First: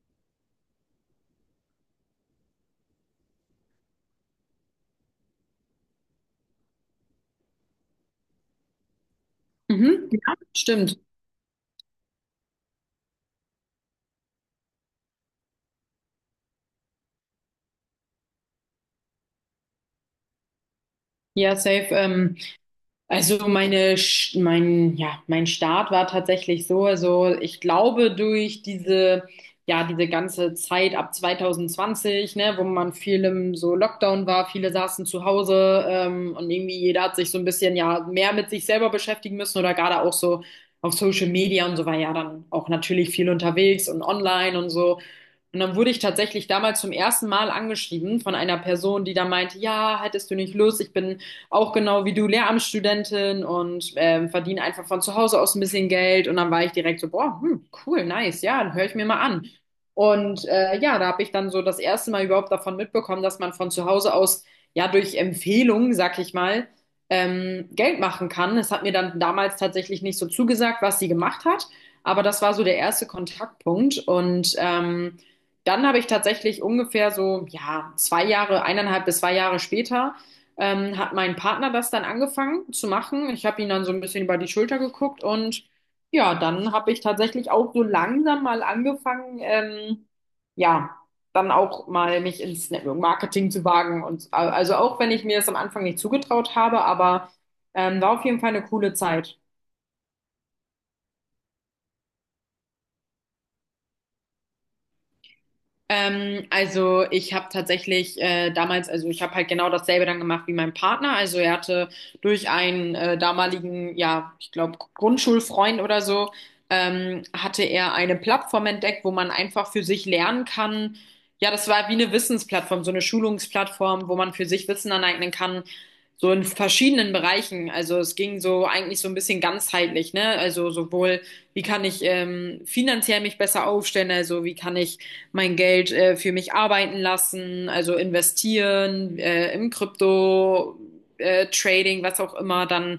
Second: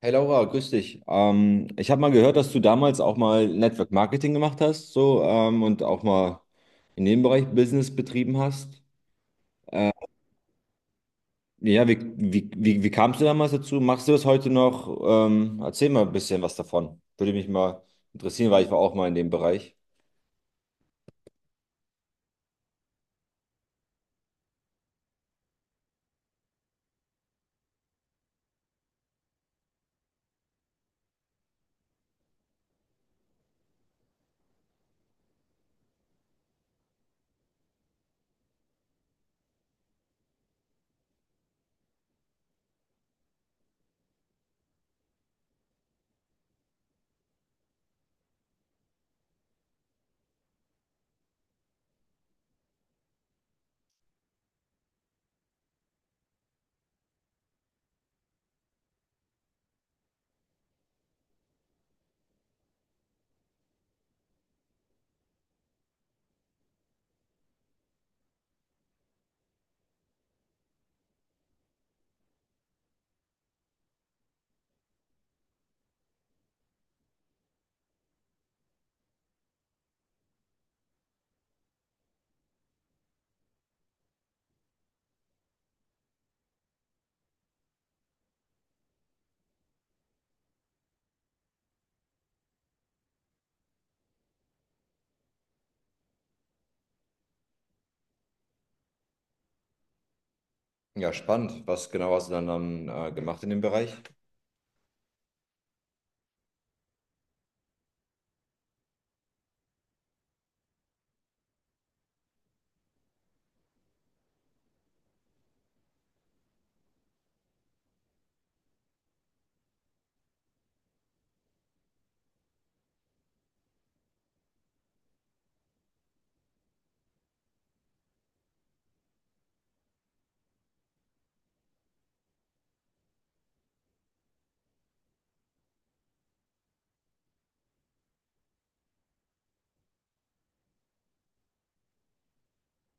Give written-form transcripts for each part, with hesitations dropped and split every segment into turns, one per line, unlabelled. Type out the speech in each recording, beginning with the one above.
Hey Laura, grüß dich. Ich habe mal gehört, dass du damals auch mal Network Marketing gemacht hast, so und auch mal in dem Bereich Business betrieben hast. Äh,
Mhm. Ja, stimmt.
ja, wie kamst du damals dazu? Machst du das heute noch? Erzähl mal ein bisschen was davon. Würde mich mal interessieren, weil ich war auch mal in dem Bereich.
Ja, safe. Also meine, Sch- mein, ja, mein Start war tatsächlich so. Also ich glaube durch diese ganze Zeit ab 2020, ne, wo man viel im so Lockdown war, viele saßen zu Hause, und irgendwie jeder hat sich so ein bisschen ja mehr mit sich selber beschäftigen müssen oder gerade auch so auf Social Media und so war ja dann auch natürlich viel unterwegs und online und so. Und dann wurde ich tatsächlich damals zum ersten Mal angeschrieben von einer Person, die da meinte, ja, hättest du nicht Lust, ich bin auch genau wie du Lehramtsstudentin und verdiene einfach von zu Hause aus ein bisschen Geld. Und dann war ich direkt so, boah, hm, cool, nice, ja, dann höre ich mir mal an. Und ja, da habe ich dann so das erste Mal überhaupt davon mitbekommen, dass man von zu Hause aus, ja, durch Empfehlungen, sag ich mal, Geld machen kann. Es hat mir dann damals tatsächlich nicht so zugesagt, was sie gemacht hat. Aber das war so der erste Kontaktpunkt. Dann habe ich tatsächlich ungefähr so, ja, zwei Jahre, eineinhalb bis zwei Jahre später, hat mein Partner das dann angefangen zu machen. Ich habe ihn dann so ein bisschen über die Schulter geguckt und ja, dann habe ich tatsächlich auch so langsam mal angefangen, ja, dann auch mal mich ins Network Marketing zu wagen. Und also auch wenn ich mir das am Anfang nicht zugetraut habe, aber war auf jeden Fall eine coole Zeit.
Ja, spannend. Was genau hast du dann gemacht in dem Bereich?
Also ich habe tatsächlich damals, also ich habe halt genau dasselbe dann gemacht wie mein Partner. Also er hatte durch einen damaligen, ja, ich glaube, Grundschulfreund oder so, hatte er eine Plattform entdeckt, wo man einfach für sich lernen kann. Ja, das war wie eine Wissensplattform, so eine Schulungsplattform, wo man für sich Wissen aneignen kann so in verschiedenen Bereichen. Also es ging so eigentlich so ein bisschen ganzheitlich, ne? Also sowohl, wie kann ich finanziell mich besser aufstellen, also wie kann ich mein Geld für mich arbeiten lassen, also investieren im Krypto, Trading, was auch immer, dann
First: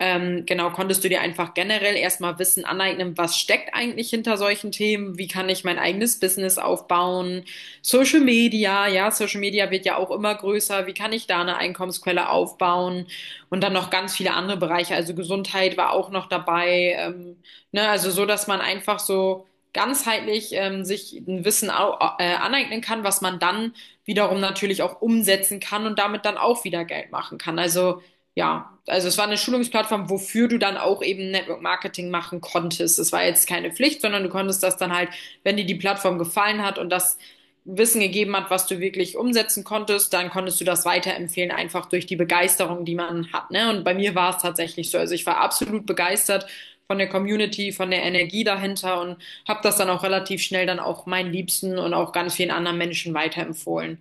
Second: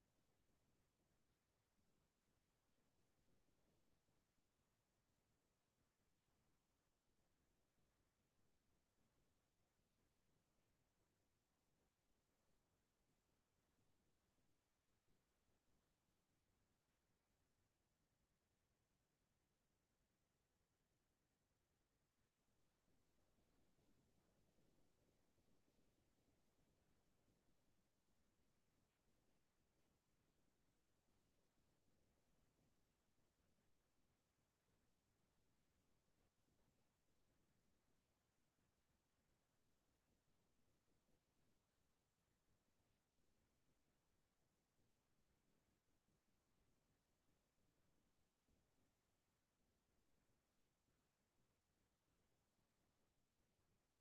genau, konntest du dir einfach generell erstmal Wissen aneignen, was steckt eigentlich hinter solchen Themen, wie kann ich mein eigenes Business aufbauen, Social Media, ja, Social Media wird ja auch immer größer. Wie kann ich da eine Einkommensquelle aufbauen? Und dann noch ganz viele andere Bereiche. Also Gesundheit war auch noch dabei. Ne? Also so, dass man einfach so ganzheitlich sich ein Wissen au aneignen kann, was man dann wiederum natürlich auch umsetzen kann und damit dann auch wieder Geld machen kann. Also ja, also es war eine Schulungsplattform, wofür du dann auch eben Network Marketing machen konntest. Es war jetzt keine Pflicht, sondern du konntest das dann halt, wenn dir die Plattform gefallen hat und das Wissen gegeben hat, was du wirklich umsetzen konntest, dann konntest du das weiterempfehlen, einfach durch die Begeisterung, die man hat. Ne? Und bei mir war es tatsächlich so. Also ich war absolut begeistert von der Community, von der Energie dahinter und habe das dann auch relativ schnell dann auch meinen Liebsten und auch ganz vielen anderen Menschen weiterempfohlen.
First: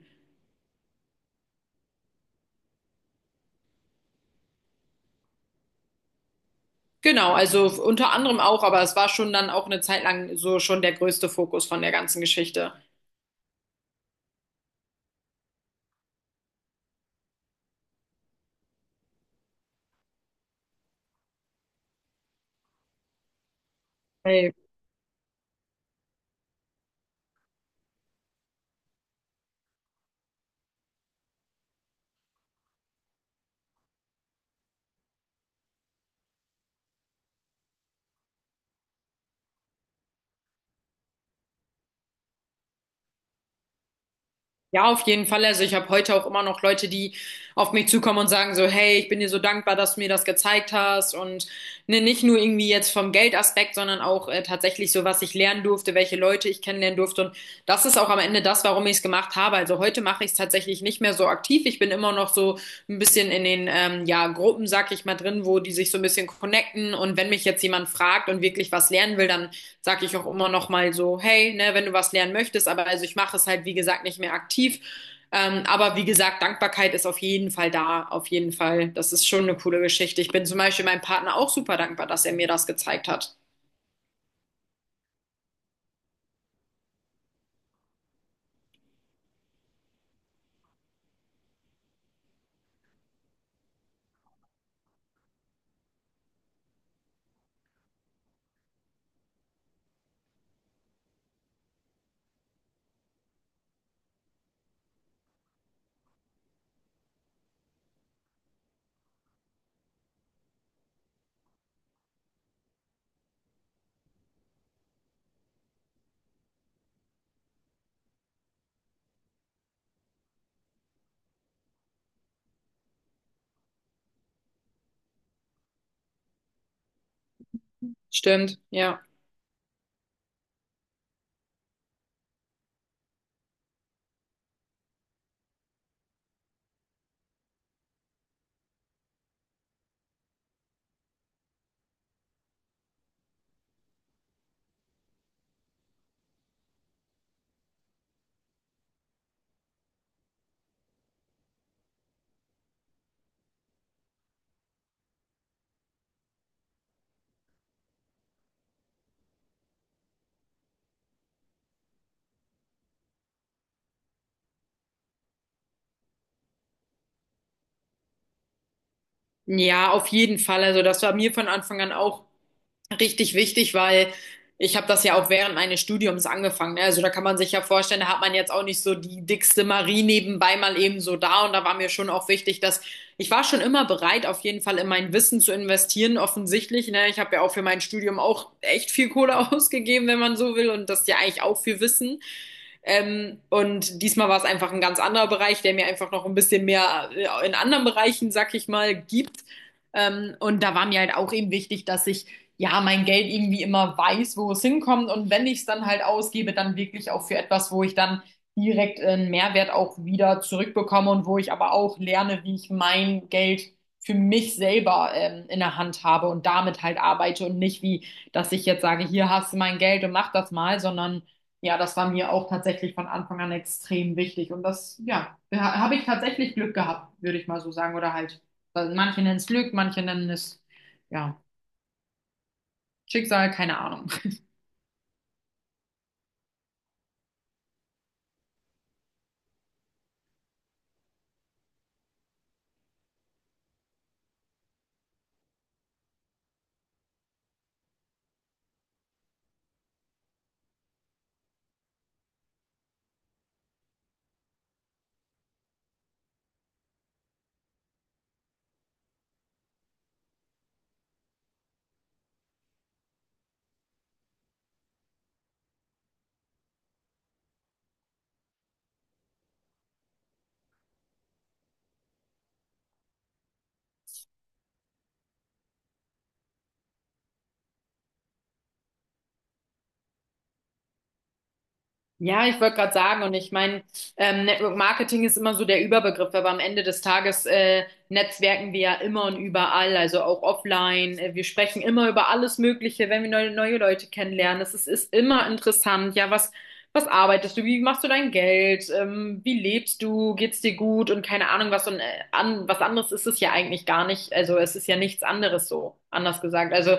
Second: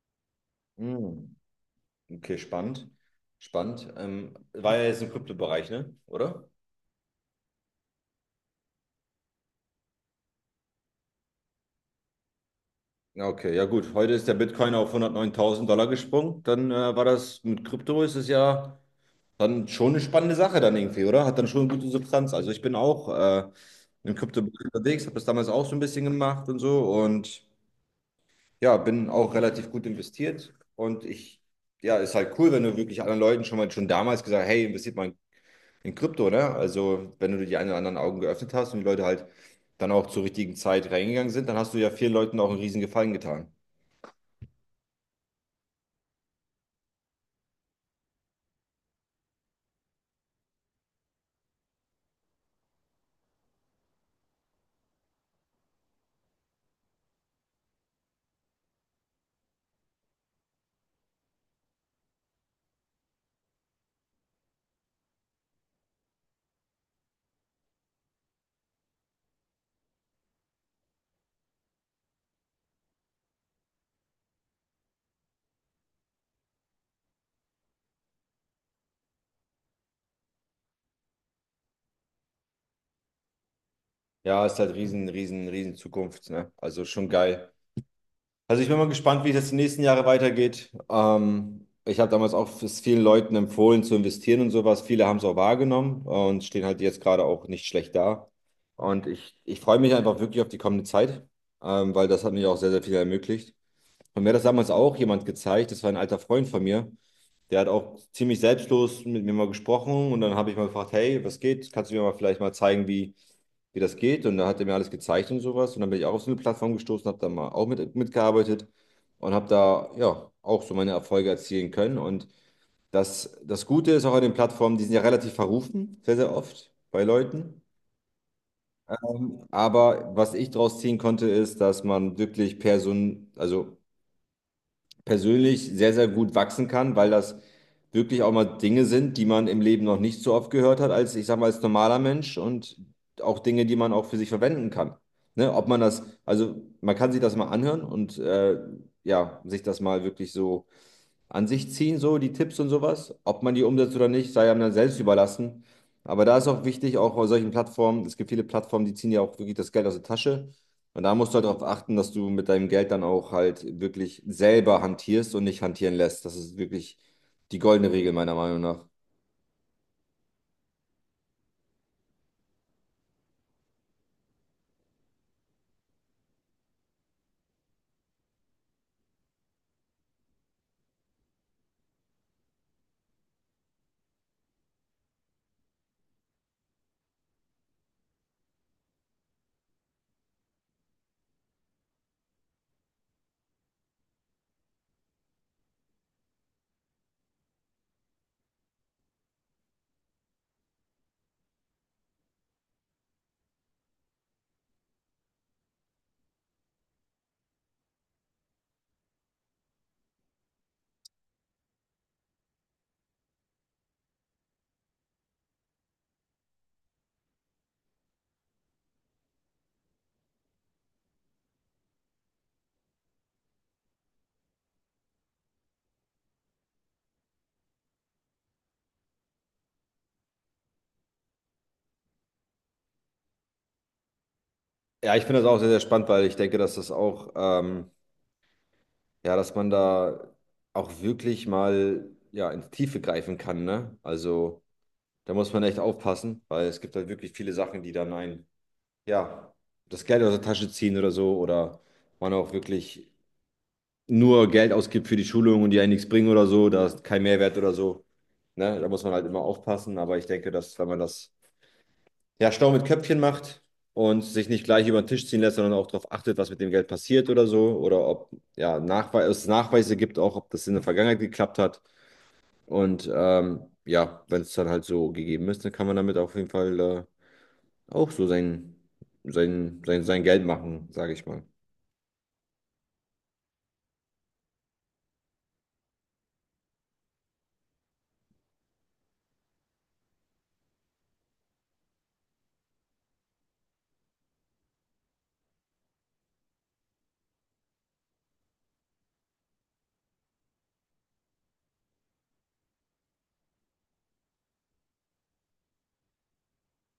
Hm, okay, spannend. Spannend. War ja jetzt im Kryptobereich, ne? Oder?
Genau, also unter anderem auch, aber es war schon dann auch eine Zeit lang so schon der größte Fokus von der ganzen Geschichte.
Ja, okay, ja gut. Heute ist der Bitcoin auf 109.000 Dollar gesprungen. Dann war das mit Krypto, ist es ja dann schon eine spannende Sache dann irgendwie, oder? Hat dann schon eine gute Substanz. Also ich bin auch im Krypto
Hey,
unterwegs, habe das damals auch so ein bisschen gemacht und so und ja, bin auch relativ gut investiert. Und ja, ist halt cool, wenn du wirklich anderen Leuten schon mal schon damals gesagt, hey, investiert mal in Krypto, ne? Also wenn du die einen oder anderen Augen geöffnet hast und die Leute halt dann auch zur richtigen Zeit reingegangen sind, dann hast du ja vielen Leuten auch einen riesen Gefallen getan.
ja, auf jeden Fall. Also ich habe heute auch immer noch Leute, die auf mich zukommen und sagen so, hey, ich bin dir so dankbar, dass du mir das gezeigt hast. Und ne, nicht nur irgendwie jetzt vom Geldaspekt, sondern auch tatsächlich so, was ich lernen durfte, welche Leute ich kennenlernen durfte. Und das ist auch am Ende das, warum ich es gemacht habe. Also heute mache ich es tatsächlich nicht mehr so aktiv. Ich bin immer noch so ein bisschen in den ja, Gruppen, sag ich mal, drin, wo die sich so ein bisschen connecten. Und wenn mich jetzt jemand fragt und wirklich was lernen will, dann sag ich auch immer noch mal so, hey, ne, wenn du was lernen möchtest, aber also ich mache es halt, wie gesagt, nicht mehr aktiv. Aber wie gesagt, Dankbarkeit ist auf jeden Fall da, auf jeden Fall. Das ist schon eine coole Geschichte. Ich bin zum Beispiel meinem Partner auch super dankbar, dass er mir das gezeigt hat.
Ja, ist halt riesen, riesen, riesen Zukunft, ne? Also schon geil. Also ich bin mal gespannt, wie es jetzt die nächsten Jahre weitergeht. Ich habe damals auch es vielen Leuten empfohlen zu investieren und sowas. Viele haben es auch wahrgenommen und stehen halt jetzt gerade auch nicht schlecht da. Und ich freue mich einfach wirklich auf die kommende Zeit, weil das hat mir auch sehr, sehr viel ermöglicht. Und mir hat das damals auch jemand gezeigt, das war ein alter Freund von mir, der hat auch ziemlich selbstlos mit mir mal gesprochen und dann habe ich mal gefragt, hey, was geht? Kannst du mir mal vielleicht mal zeigen, wie das geht. Und da hat er mir alles gezeigt und sowas. Und dann bin ich auch auf so eine Plattform gestoßen, habe da mal auch mitgearbeitet und habe da ja auch so meine Erfolge erzielen können. Und das Gute ist auch an den Plattformen, die sind ja relativ verrufen, sehr, sehr oft bei Leuten.
Stimmt, ja.
Aber was ich daraus ziehen konnte, ist, dass man wirklich also persönlich sehr, sehr gut wachsen kann, weil das wirklich auch mal Dinge sind, die man im Leben noch nicht so oft gehört hat, als ich sag mal, als normaler Mensch und auch Dinge, die man auch für sich verwenden kann. Ne? Ob man das, also man kann sich das mal anhören und ja, sich das mal wirklich so an sich ziehen, so die Tipps und sowas. Ob man die umsetzt oder nicht, sei einem dann selbst überlassen. Aber da ist auch wichtig, auch bei solchen Plattformen, es gibt viele Plattformen, die ziehen ja auch wirklich das Geld aus der Tasche. Und da musst du halt darauf achten, dass du mit deinem Geld dann auch halt wirklich selber hantierst und nicht hantieren lässt. Das ist wirklich die goldene Regel meiner Meinung nach.
Ja, auf jeden Fall. Also das war mir von Anfang an auch richtig wichtig, weil ich habe das ja auch während meines Studiums angefangen. Ne? Also da kann man sich ja vorstellen, da hat man jetzt auch nicht so die dickste Marie nebenbei mal eben so da. Und da war mir schon auch wichtig, dass ich war schon immer bereit, auf jeden Fall in mein Wissen zu investieren, offensichtlich. Ne? Ich habe ja auch für mein Studium auch echt viel Kohle ausgegeben, wenn man so will. Und das ist ja eigentlich auch viel Wissen. Und diesmal war es einfach ein ganz anderer Bereich, der mir einfach noch ein bisschen mehr in anderen Bereichen, sag ich mal, gibt. Und da war mir halt auch eben wichtig, dass ich ja, mein Geld irgendwie immer weiß, wo es hinkommt. Und wenn ich es dann halt ausgebe, dann wirklich auch für etwas, wo ich dann direkt einen Mehrwert auch wieder zurückbekomme und wo ich aber auch lerne, wie ich mein Geld für mich selber in der Hand habe und damit halt arbeite und nicht wie, dass ich jetzt sage, hier hast du mein Geld und mach das mal, sondern ja, das war mir auch tatsächlich von Anfang an extrem wichtig und das, ja, habe ich tatsächlich Glück gehabt, würde ich mal so sagen oder halt, manche nennen es Glück, manche nennen es, ja. Schicksal, keine Ahnung.
Ja, ich finde das auch sehr, sehr spannend, weil ich denke, dass das auch, ja, dass man da auch wirklich mal, ja, ins Tiefe greifen kann, ne? Also, da muss man echt aufpassen, weil es gibt halt wirklich viele Sachen, die dann einen ja, das Geld aus der Tasche ziehen oder so oder man auch wirklich nur Geld ausgibt für die Schulung und die einen nichts bringen oder so, da ist kein Mehrwert oder so. Ne? Da muss man halt immer aufpassen, aber ich denke, dass wenn man das ja schlau mit Köpfchen macht und sich nicht gleich über den Tisch ziehen lässt, sondern auch darauf achtet, was mit dem Geld passiert oder so oder ob ja, es Nachweise gibt, auch ob das in der Vergangenheit geklappt hat und ja, wenn es dann halt so gegeben ist, dann kann man damit auf jeden Fall auch so sein Geld machen, sage ich mal.
Ja, ich wollte gerade sagen, und ich meine, Network Marketing ist immer so der Überbegriff, aber am Ende des Tages netzwerken wir ja immer und überall, also auch offline. Wir sprechen immer über alles Mögliche, wenn wir neue Leute kennenlernen. Ist immer interessant. Was arbeitest du? Wie machst du dein Geld? Wie lebst du? Geht's dir gut? Und keine Ahnung, was, was anderes ist es ja eigentlich gar nicht. Also es ist ja nichts anderes so, anders gesagt. Also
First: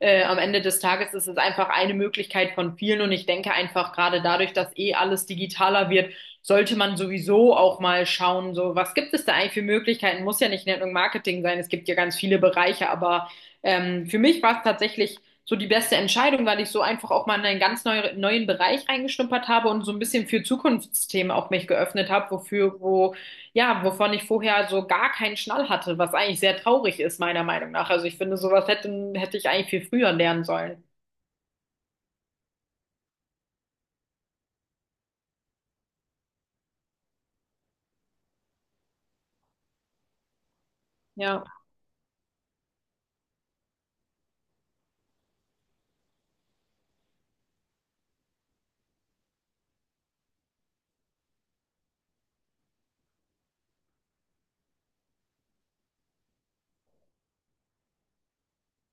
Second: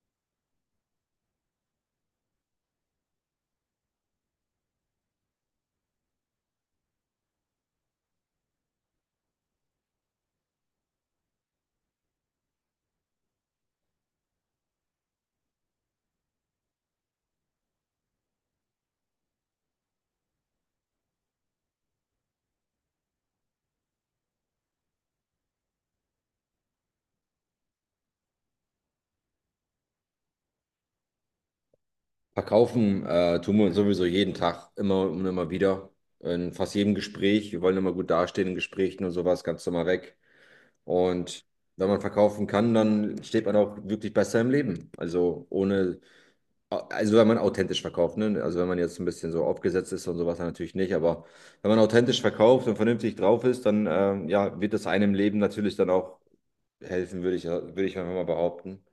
am Ende des Tages ist es einfach eine Möglichkeit von vielen und ich denke einfach gerade dadurch, dass eh alles digitaler wird, sollte man sowieso auch mal schauen, so was gibt es da eigentlich für Möglichkeiten? Muss ja nicht Network Marketing sein, es gibt ja ganz viele Bereiche, aber für mich war es tatsächlich so die beste Entscheidung, weil ich so einfach auch mal in einen ganz neuen Bereich reingeschnuppert habe und so ein bisschen für Zukunftsthemen auch mich geöffnet habe, wo ja, wovon ich vorher so gar keinen Schnall hatte, was eigentlich sehr traurig ist, meiner Meinung nach. Also ich finde, sowas hätte ich eigentlich viel früher lernen sollen.
Verkaufen tun wir sowieso jeden Tag, immer und immer wieder. In fast jedem Gespräch. Wir wollen immer gut dastehen in Gesprächen und sowas, ganz normal weg. Und
Ja.
wenn man verkaufen kann, dann steht man auch wirklich besser im Leben. Also ohne, also wenn man authentisch verkauft, ne? Also wenn man jetzt ein bisschen so aufgesetzt ist und sowas, dann natürlich nicht. Aber wenn man authentisch verkauft und vernünftig drauf ist, dann ja, wird das einem im Leben natürlich dann auch helfen, würde ich einfach mal behaupten.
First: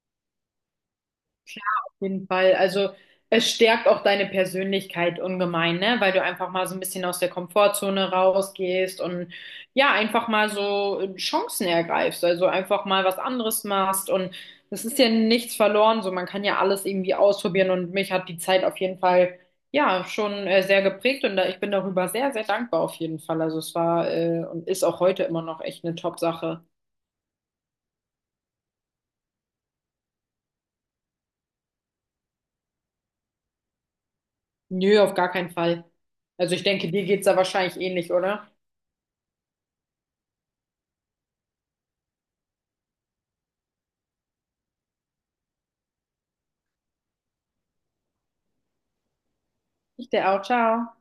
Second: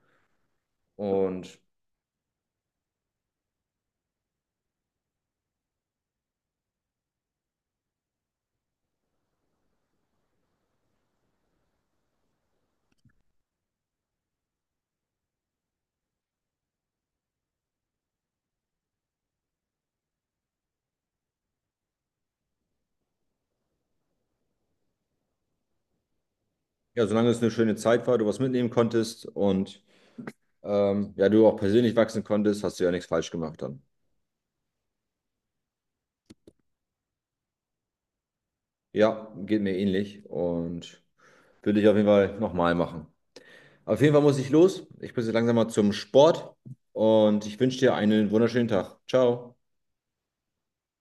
Und
Jeden Fall. Also es stärkt auch deine Persönlichkeit ungemein, ne? Weil du einfach mal so ein bisschen aus der Komfortzone rausgehst und ja, einfach mal so Chancen ergreifst, also einfach mal was anderes machst und das ist ja nichts verloren, so man kann ja alles irgendwie ausprobieren und mich hat die Zeit auf jeden Fall ja schon sehr geprägt und da, ich bin darüber sehr, sehr dankbar auf jeden Fall. Also es war und ist auch heute immer noch echt eine Top-Sache.
ja, solange es eine schöne Zeit war, du was mitnehmen konntest und ja, du auch persönlich wachsen konntest, hast du ja nichts falsch gemacht dann.
Nö, auf gar keinen Fall. Also ich denke, dir geht's da wahrscheinlich ähnlich, oder?
Ja, geht mir ähnlich und würde ich auf jeden Fall nochmal machen. Auf jeden Fall muss ich los. Ich muss jetzt langsam mal zum Sport und ich wünsche dir einen wunderschönen Tag. Ciao.
Ich dir auch. Ciao.